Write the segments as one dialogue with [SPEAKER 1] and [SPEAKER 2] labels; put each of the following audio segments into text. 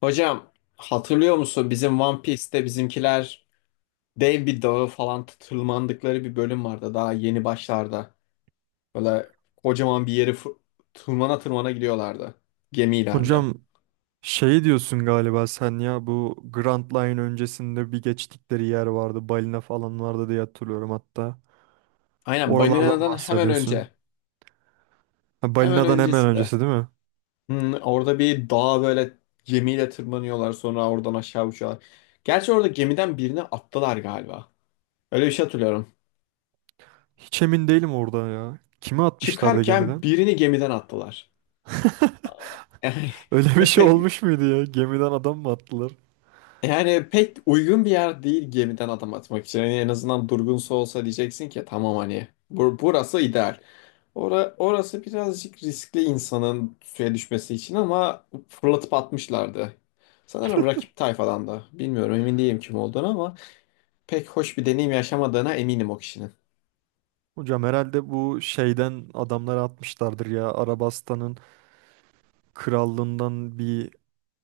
[SPEAKER 1] Hocam hatırlıyor musun bizim One Piece'te bizimkiler dev bir dağı falan tırmandıkları bir bölüm vardı daha yeni başlarda. Böyle kocaman bir yeri tırmana tırmana gidiyorlardı gemilerle.
[SPEAKER 2] Hocam şey diyorsun galiba sen ya, bu Grand Line öncesinde bir geçtikleri yer vardı. Balina falan vardı diye hatırlıyorum hatta.
[SPEAKER 1] Aynen
[SPEAKER 2] Oralardan
[SPEAKER 1] Banina'dan hemen
[SPEAKER 2] bahsediyorsun.
[SPEAKER 1] önce.
[SPEAKER 2] Ha,
[SPEAKER 1] Hemen
[SPEAKER 2] balinadan hemen
[SPEAKER 1] öncesinde.
[SPEAKER 2] öncesi değil mi?
[SPEAKER 1] Hmm, orada bir dağa böyle gemiyle tırmanıyorlar, sonra oradan aşağı uçuyorlar. Gerçi orada gemiden birini attılar galiba. Öyle bir şey hatırlıyorum.
[SPEAKER 2] Hiç emin değilim orada ya. Kimi atmışlardı
[SPEAKER 1] Çıkarken
[SPEAKER 2] gemiden?
[SPEAKER 1] birini gemiden attılar. Yani
[SPEAKER 2] Öyle bir şey
[SPEAKER 1] Pek
[SPEAKER 2] olmuş muydu ya? Gemiden adam mı attılar?
[SPEAKER 1] Yani pek uygun bir yer değil gemiden adam atmak için. Yani en azından durgunsa olsa diyeceksin ki tamam, hani burası ideal. Orası birazcık riskli insanın suya düşmesi için, ama fırlatıp atmışlardı. Sanırım rakip tayfadan da. Bilmiyorum, emin değilim kim olduğunu, ama pek hoş bir deneyim yaşamadığına eminim o kişinin.
[SPEAKER 2] Hocam herhalde bu şeyden adamları atmışlardır ya. Arabastan'ın krallığından bir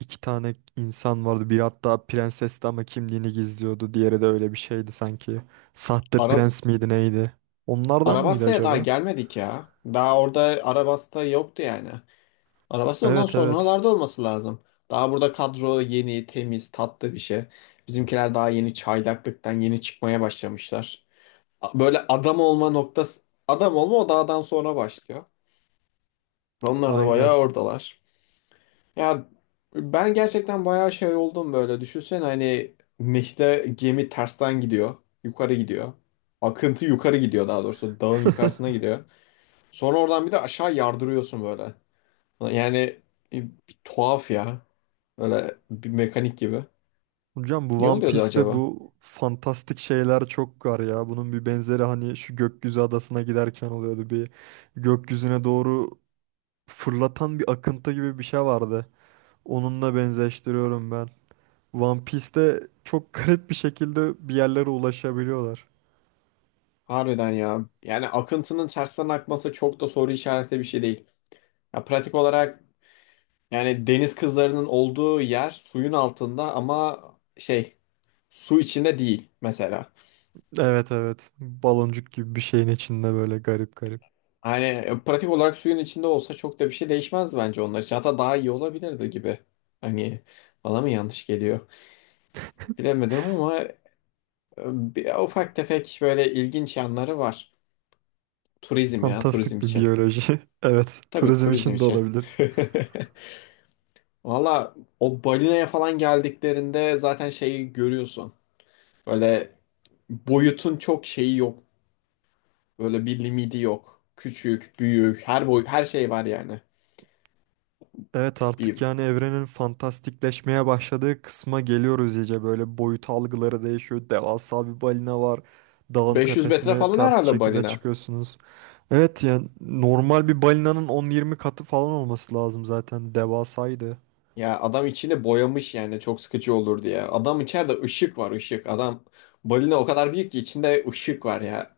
[SPEAKER 2] iki tane insan vardı. Biri hatta prensesti ama kimliğini gizliyordu. Diğeri de öyle bir şeydi sanki. Sahte
[SPEAKER 1] Ara
[SPEAKER 2] prens miydi neydi? Onlardan mıydı
[SPEAKER 1] Arabas'ta'ya daha
[SPEAKER 2] acaba?
[SPEAKER 1] gelmedik ya. Daha orada Arabas'ta yoktu yani. Arabasta ondan
[SPEAKER 2] Evet evet.
[SPEAKER 1] sonralarda olması lazım. Daha burada kadro yeni, temiz, tatlı bir şey. Bizimkiler daha yeni çaylaklıktan yeni çıkmaya başlamışlar. Böyle adam olma noktası, adam olma o dağdan sonra başlıyor. Onlar da
[SPEAKER 2] Aynen.
[SPEAKER 1] bayağı oradalar. Ya, ben gerçekten bayağı şey oldum böyle. Düşünsene, hani Meh'te gemi tersten gidiyor. Yukarı gidiyor. Akıntı yukarı gidiyor daha doğrusu. Dağın yukarısına gidiyor. Sonra oradan bir de aşağı yardırıyorsun böyle. Yani, e, bir tuhaf ya. Böyle bir mekanik gibi.
[SPEAKER 2] Hocam bu
[SPEAKER 1] Niye
[SPEAKER 2] One
[SPEAKER 1] oluyordu
[SPEAKER 2] Piece'te
[SPEAKER 1] acaba?
[SPEAKER 2] bu fantastik şeyler çok var ya. Bunun bir benzeri hani şu gökyüzü adasına giderken oluyordu. Bir gökyüzüne doğru fırlatan bir akıntı gibi bir şey vardı. Onunla benzeştiriyorum ben. One Piece'te çok garip bir şekilde bir yerlere ulaşabiliyorlar.
[SPEAKER 1] Harbiden ya. Yani akıntının tersten akması çok da soru işareti bir şey değil. Ya pratik olarak yani deniz kızlarının olduğu yer suyun altında, ama şey, su içinde değil mesela.
[SPEAKER 2] Evet evet. Baloncuk gibi bir şeyin içinde böyle garip garip.
[SPEAKER 1] Hani, pratik olarak suyun içinde olsa çok da bir şey değişmezdi bence onlar için. Hatta daha iyi olabilirdi gibi. Hani bana mı yanlış geliyor? Bilemedim, ama bir, ufak tefek böyle ilginç yanları var. Turizm ya, turizm
[SPEAKER 2] Fantastik bir
[SPEAKER 1] için.
[SPEAKER 2] biyoloji. Evet.
[SPEAKER 1] Tabii
[SPEAKER 2] Turizm
[SPEAKER 1] turizm
[SPEAKER 2] için de
[SPEAKER 1] için.
[SPEAKER 2] olabilir.
[SPEAKER 1] Valla o balinaya falan geldiklerinde zaten şeyi görüyorsun. Böyle boyutun çok şeyi yok. Böyle bir limiti yok. Küçük, büyük, her boy her şey var yani.
[SPEAKER 2] Evet, artık
[SPEAKER 1] Bir
[SPEAKER 2] yani evrenin fantastikleşmeye başladığı kısma geliyoruz iyice. Böyle boyut algıları değişiyor. Devasa bir balina var. Dağın
[SPEAKER 1] 500 metre
[SPEAKER 2] tepesine
[SPEAKER 1] falan
[SPEAKER 2] ters
[SPEAKER 1] herhalde
[SPEAKER 2] şekilde
[SPEAKER 1] balina.
[SPEAKER 2] çıkıyorsunuz. Evet yani normal bir balinanın 10-20 katı falan olması lazım zaten. Devasaydı.
[SPEAKER 1] Ya adam içini boyamış yani çok sıkıcı olur diye. Adam içeride ışık var ışık. Adam, balina o kadar büyük ki içinde ışık var ya.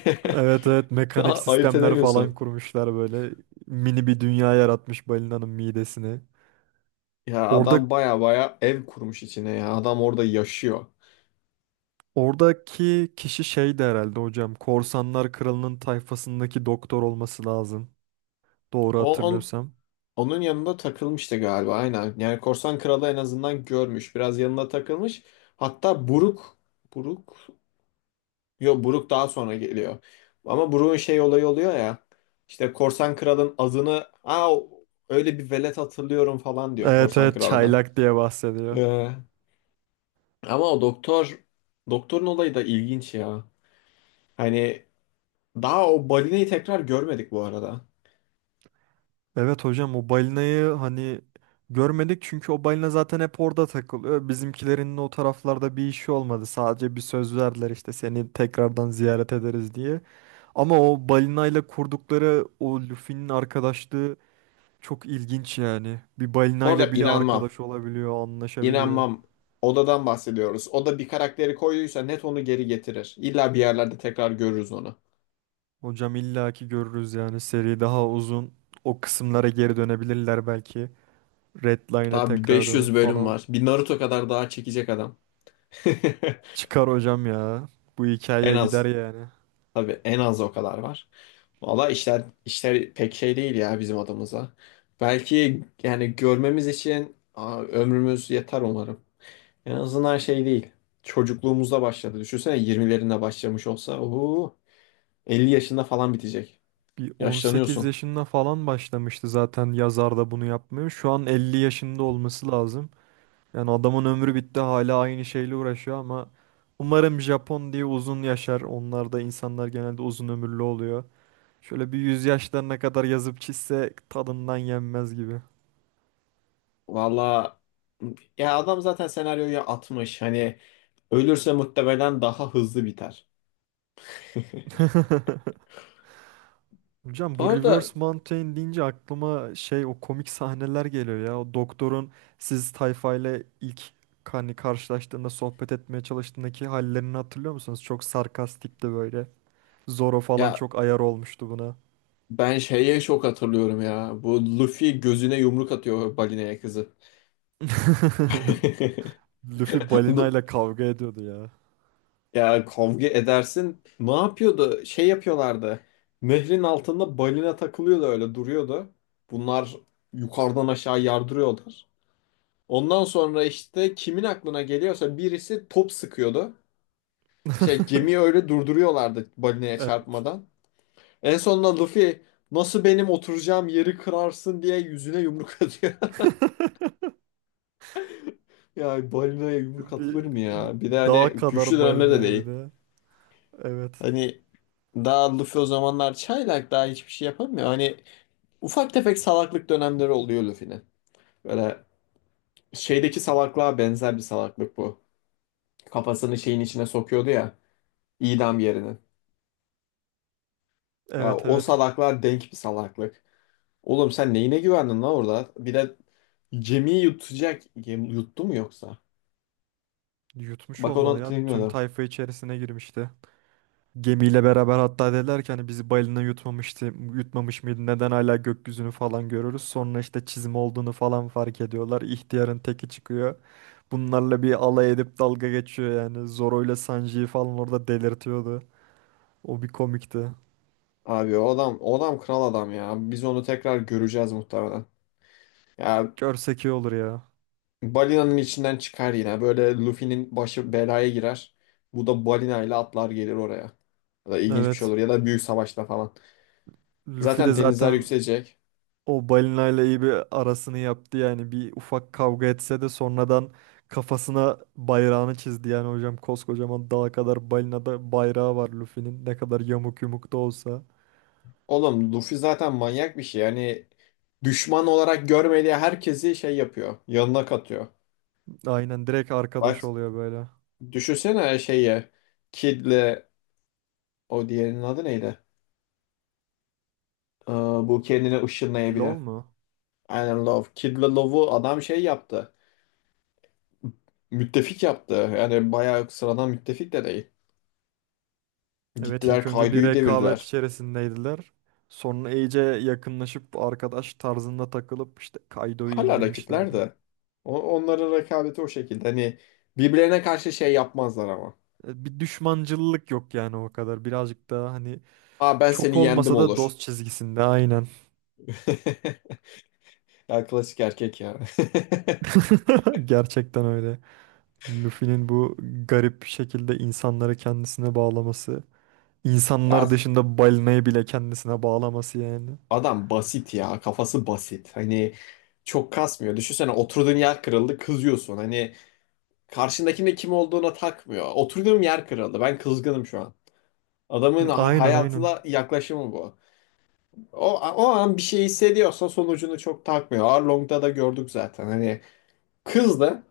[SPEAKER 2] Evet evet, mekanik
[SPEAKER 1] Ayırt
[SPEAKER 2] sistemler falan
[SPEAKER 1] edemiyorsun.
[SPEAKER 2] kurmuşlar, böyle mini bir dünya yaratmış balinanın midesini.
[SPEAKER 1] Ya adam
[SPEAKER 2] Orada
[SPEAKER 1] baya baya ev kurmuş içine ya. Adam orada yaşıyor.
[SPEAKER 2] oradaki kişi şeydi herhalde hocam. Korsanlar Kralı'nın tayfasındaki doktor olması lazım. Doğru
[SPEAKER 1] O, on,
[SPEAKER 2] hatırlıyorsam.
[SPEAKER 1] Onun yanında takılmıştı galiba, aynen. Yani Korsan Kralı en azından görmüş. Biraz yanında takılmış. Hatta Buruk. Buruk. Yok, Buruk daha sonra geliyor. Ama Buruk'un şey olayı oluyor ya. İşte Korsan Kral'ın adını, öyle bir velet hatırlıyorum falan diyor
[SPEAKER 2] Evet
[SPEAKER 1] Korsan
[SPEAKER 2] evet,
[SPEAKER 1] Kralı'na.
[SPEAKER 2] çaylak diye bahsediyor.
[SPEAKER 1] Ee, Ama o doktor, doktorun olayı da ilginç ya. Hani daha o balinayı tekrar görmedik bu arada.
[SPEAKER 2] Evet hocam, o balinayı hani görmedik çünkü o balina zaten hep orada takılıyor. Bizimkilerin o taraflarda bir işi olmadı. Sadece bir söz verdiler işte, seni tekrardan ziyaret ederiz diye. Ama o balinayla kurdukları o Luffy'nin arkadaşlığı çok ilginç yani. Bir
[SPEAKER 1] Bu arada
[SPEAKER 2] balinayla bile
[SPEAKER 1] inanmam.
[SPEAKER 2] arkadaş olabiliyor, anlaşabiliyor.
[SPEAKER 1] İnanmam. Odadan bahsediyoruz. O da bir karakteri koyduysa net onu geri getirir. İlla bir yerlerde tekrar görürüz onu.
[SPEAKER 2] Hocam illaki görürüz yani, seri daha uzun. O kısımlara geri dönebilirler belki. Redline'a
[SPEAKER 1] Daha bir
[SPEAKER 2] tekrar dönüp
[SPEAKER 1] 500 bölüm
[SPEAKER 2] falan.
[SPEAKER 1] var. Bir Naruto kadar daha çekecek adam.
[SPEAKER 2] Çıkar hocam ya. Bu
[SPEAKER 1] En
[SPEAKER 2] hikayeye
[SPEAKER 1] az.
[SPEAKER 2] gider yani.
[SPEAKER 1] Tabii en az o kadar var. Valla işler pek şey değil ya bizim adımıza. Belki yani görmemiz için ömrümüz yeter umarım. En azından şey değil. Çocukluğumuzda başladı. Düşünsene 20'lerinde başlamış olsa oho, 50 yaşında falan bitecek.
[SPEAKER 2] Bir 18
[SPEAKER 1] Yaşlanıyorsun.
[SPEAKER 2] yaşında falan başlamıştı zaten, yazar da bunu yapmıyor. Şu an 50 yaşında olması lazım. Yani adamın ömrü bitti, hala aynı şeyle uğraşıyor ama umarım Japon diye uzun yaşar. Onlar da, insanlar genelde uzun ömürlü oluyor. Şöyle bir yüz yaşlarına kadar yazıp çizse tadından yenmez gibi.
[SPEAKER 1] Valla, ya adam zaten senaryoyu atmış. Hani ölürse muhtemelen daha hızlı biter.
[SPEAKER 2] Hocam
[SPEAKER 1] Bu
[SPEAKER 2] bu
[SPEAKER 1] arada,
[SPEAKER 2] Reverse Mountain deyince aklıma şey, o komik sahneler geliyor ya. O doktorun siz tayfayla ilk hani karşılaştığında sohbet etmeye çalıştığındaki hallerini hatırlıyor musunuz? Çok sarkastikti böyle. Zoro falan
[SPEAKER 1] ya
[SPEAKER 2] çok ayar olmuştu buna.
[SPEAKER 1] ben şeye çok hatırlıyorum ya. Bu Luffy gözüne yumruk atıyor balineye kızı.
[SPEAKER 2] Luffy balinayla kavga ediyordu ya.
[SPEAKER 1] Ya kavga edersin. Ne yapıyordu? Şey yapıyorlardı. Nehrin altında balina takılıyordu, öyle duruyordu. Bunlar yukarıdan aşağı yardırıyorlar. Ondan sonra işte kimin aklına geliyorsa birisi top sıkıyordu. Şey, gemiyi öyle durduruyorlardı balinaya
[SPEAKER 2] Evet.
[SPEAKER 1] çarpmadan. En sonunda Luffy, nasıl benim oturacağım yeri kırarsın diye yüzüne yumruk atıyor. Ya balinaya yumruk atılır
[SPEAKER 2] Bir
[SPEAKER 1] mı ya? Bir de hani
[SPEAKER 2] dağ
[SPEAKER 1] güçlü
[SPEAKER 2] kadar
[SPEAKER 1] dönemde de
[SPEAKER 2] balinaya bir
[SPEAKER 1] değil.
[SPEAKER 2] de. Evet.
[SPEAKER 1] Hani daha Luffy o zamanlar çaylak, daha hiçbir şey yapamıyor. Hani ufak tefek salaklık dönemleri oluyor Luffy'nin. Böyle şeydeki salaklığa benzer bir salaklık bu. Kafasını şeyin içine sokuyordu ya, idam yerinin. Ya
[SPEAKER 2] Evet
[SPEAKER 1] o
[SPEAKER 2] evet.
[SPEAKER 1] salaklığa denk bir salaklık. Oğlum sen neyine güvendin lan orada? Bir de gemiyi yutacak. Yuttu mu yoksa?
[SPEAKER 2] Yutmuş
[SPEAKER 1] Bak onu
[SPEAKER 2] olmalı ya. Tüm
[SPEAKER 1] hatırlamıyorum.
[SPEAKER 2] tayfa içerisine girmişti. Gemiyle beraber hatta, dediler ki hani bizi balina yutmamıştı, yutmamış mıydı? Neden hala gökyüzünü falan görürüz? Sonra işte çizim olduğunu falan fark ediyorlar. İhtiyarın teki çıkıyor. Bunlarla bir alay edip dalga geçiyor yani. Zoro ile Sanji'yi falan orada delirtiyordu. O bir komikti.
[SPEAKER 1] Abi o adam, o adam kral adam ya. Biz onu tekrar göreceğiz muhtemelen. Ya,
[SPEAKER 2] Görsek iyi olur ya.
[SPEAKER 1] balinanın içinden çıkar yine. Böyle Luffy'nin başı belaya girer. Bu da balinayla atlar gelir oraya. Ya da ilginç bir şey
[SPEAKER 2] Evet.
[SPEAKER 1] olur. Ya da büyük savaşta falan.
[SPEAKER 2] Luffy de
[SPEAKER 1] Zaten denizler
[SPEAKER 2] zaten
[SPEAKER 1] yükselecek.
[SPEAKER 2] o balinayla iyi bir arasını yaptı yani. Bir ufak kavga etse de sonradan kafasına bayrağını çizdi. Yani hocam koskocaman dağa kadar balinada bayrağı var Luffy'nin. Ne kadar yamuk yumuk da olsa.
[SPEAKER 1] Oğlum, Luffy zaten manyak bir şey. Yani düşman olarak görmediği herkesi şey yapıyor. Yanına katıyor.
[SPEAKER 2] Aynen, direkt arkadaş
[SPEAKER 1] Bak
[SPEAKER 2] oluyor böyle.
[SPEAKER 1] düşünsene şeyi. Kid'le, o diğerinin adı neydi? Bu kendini ışınlayabilen.
[SPEAKER 2] LOL mu?
[SPEAKER 1] Aynen, Love. Kid'le Love'u adam şey yaptı. Müttefik yaptı. Yani bayağı sıradan müttefik de değil.
[SPEAKER 2] Evet,
[SPEAKER 1] Gittiler
[SPEAKER 2] ilk önce bir
[SPEAKER 1] Kaido'yu
[SPEAKER 2] rekabet
[SPEAKER 1] devirdiler.
[SPEAKER 2] içerisindeydiler. Sonra iyice yakınlaşıp arkadaş tarzında takılıp işte Kaido'yu
[SPEAKER 1] Hala rakipler
[SPEAKER 2] indirmişlerdi.
[SPEAKER 1] de. Onların rekabeti o şekilde. Hani birbirlerine karşı şey yapmazlar ama.
[SPEAKER 2] E, bir düşmancıllık yok yani o kadar. Birazcık daha hani
[SPEAKER 1] Aa, ben
[SPEAKER 2] çok
[SPEAKER 1] seni yendim
[SPEAKER 2] olmasa da
[SPEAKER 1] olur.
[SPEAKER 2] dost çizgisinde aynen.
[SPEAKER 1] Ya klasik erkek ya.
[SPEAKER 2] Gerçekten öyle. Luffy'nin bu garip şekilde insanları kendisine bağlaması. İnsanlar
[SPEAKER 1] Ya
[SPEAKER 2] dışında balinayı bile kendisine bağlaması yani.
[SPEAKER 1] adam basit ya. Kafası basit. Hani çok kasmıyor. Düşünsene, oturduğun yer kırıldı, kızıyorsun. Hani karşındakinin de kim olduğuna takmıyor. Oturduğum yer kırıldı. Ben kızgınım şu an. Adamın
[SPEAKER 2] Aynen aynen.
[SPEAKER 1] hayatına yaklaşımı bu. O an bir şey hissediyorsa sonucunu çok takmıyor. Arlong'da da gördük zaten. Hani kız da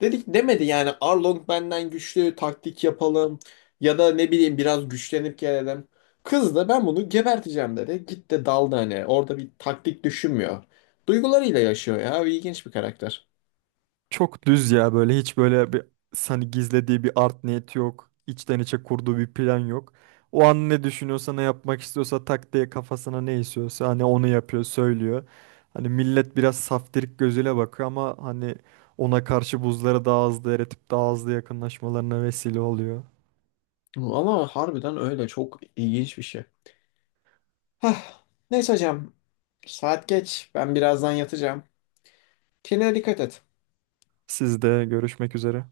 [SPEAKER 1] dedik demedi yani, Arlong benden güçlü, taktik yapalım ya da ne bileyim biraz güçlenip gelelim. Kız da ben bunu geberteceğim dedi. Gitti daldı hani. Orada bir taktik düşünmüyor. Duygularıyla yaşıyor ya. İlginç bir karakter.
[SPEAKER 2] Çok düz ya, böyle hiç böyle bir hani gizlediği bir art niyeti yok. İçten içe kurduğu bir plan yok. O an ne düşünüyorsa ne yapmak istiyorsa tak diye kafasına ne istiyorsa hani onu yapıyor, söylüyor. Hani millet biraz saftirik gözüyle bakıyor ama hani ona karşı buzları daha hızlı eritip daha hızlı yakınlaşmalarına vesile oluyor.
[SPEAKER 1] Ama harbiden öyle çok ilginç bir şey. Hah. Neyse hocam. Saat geç. Ben birazdan yatacağım. Kendine dikkat et.
[SPEAKER 2] Sizde görüşmek üzere.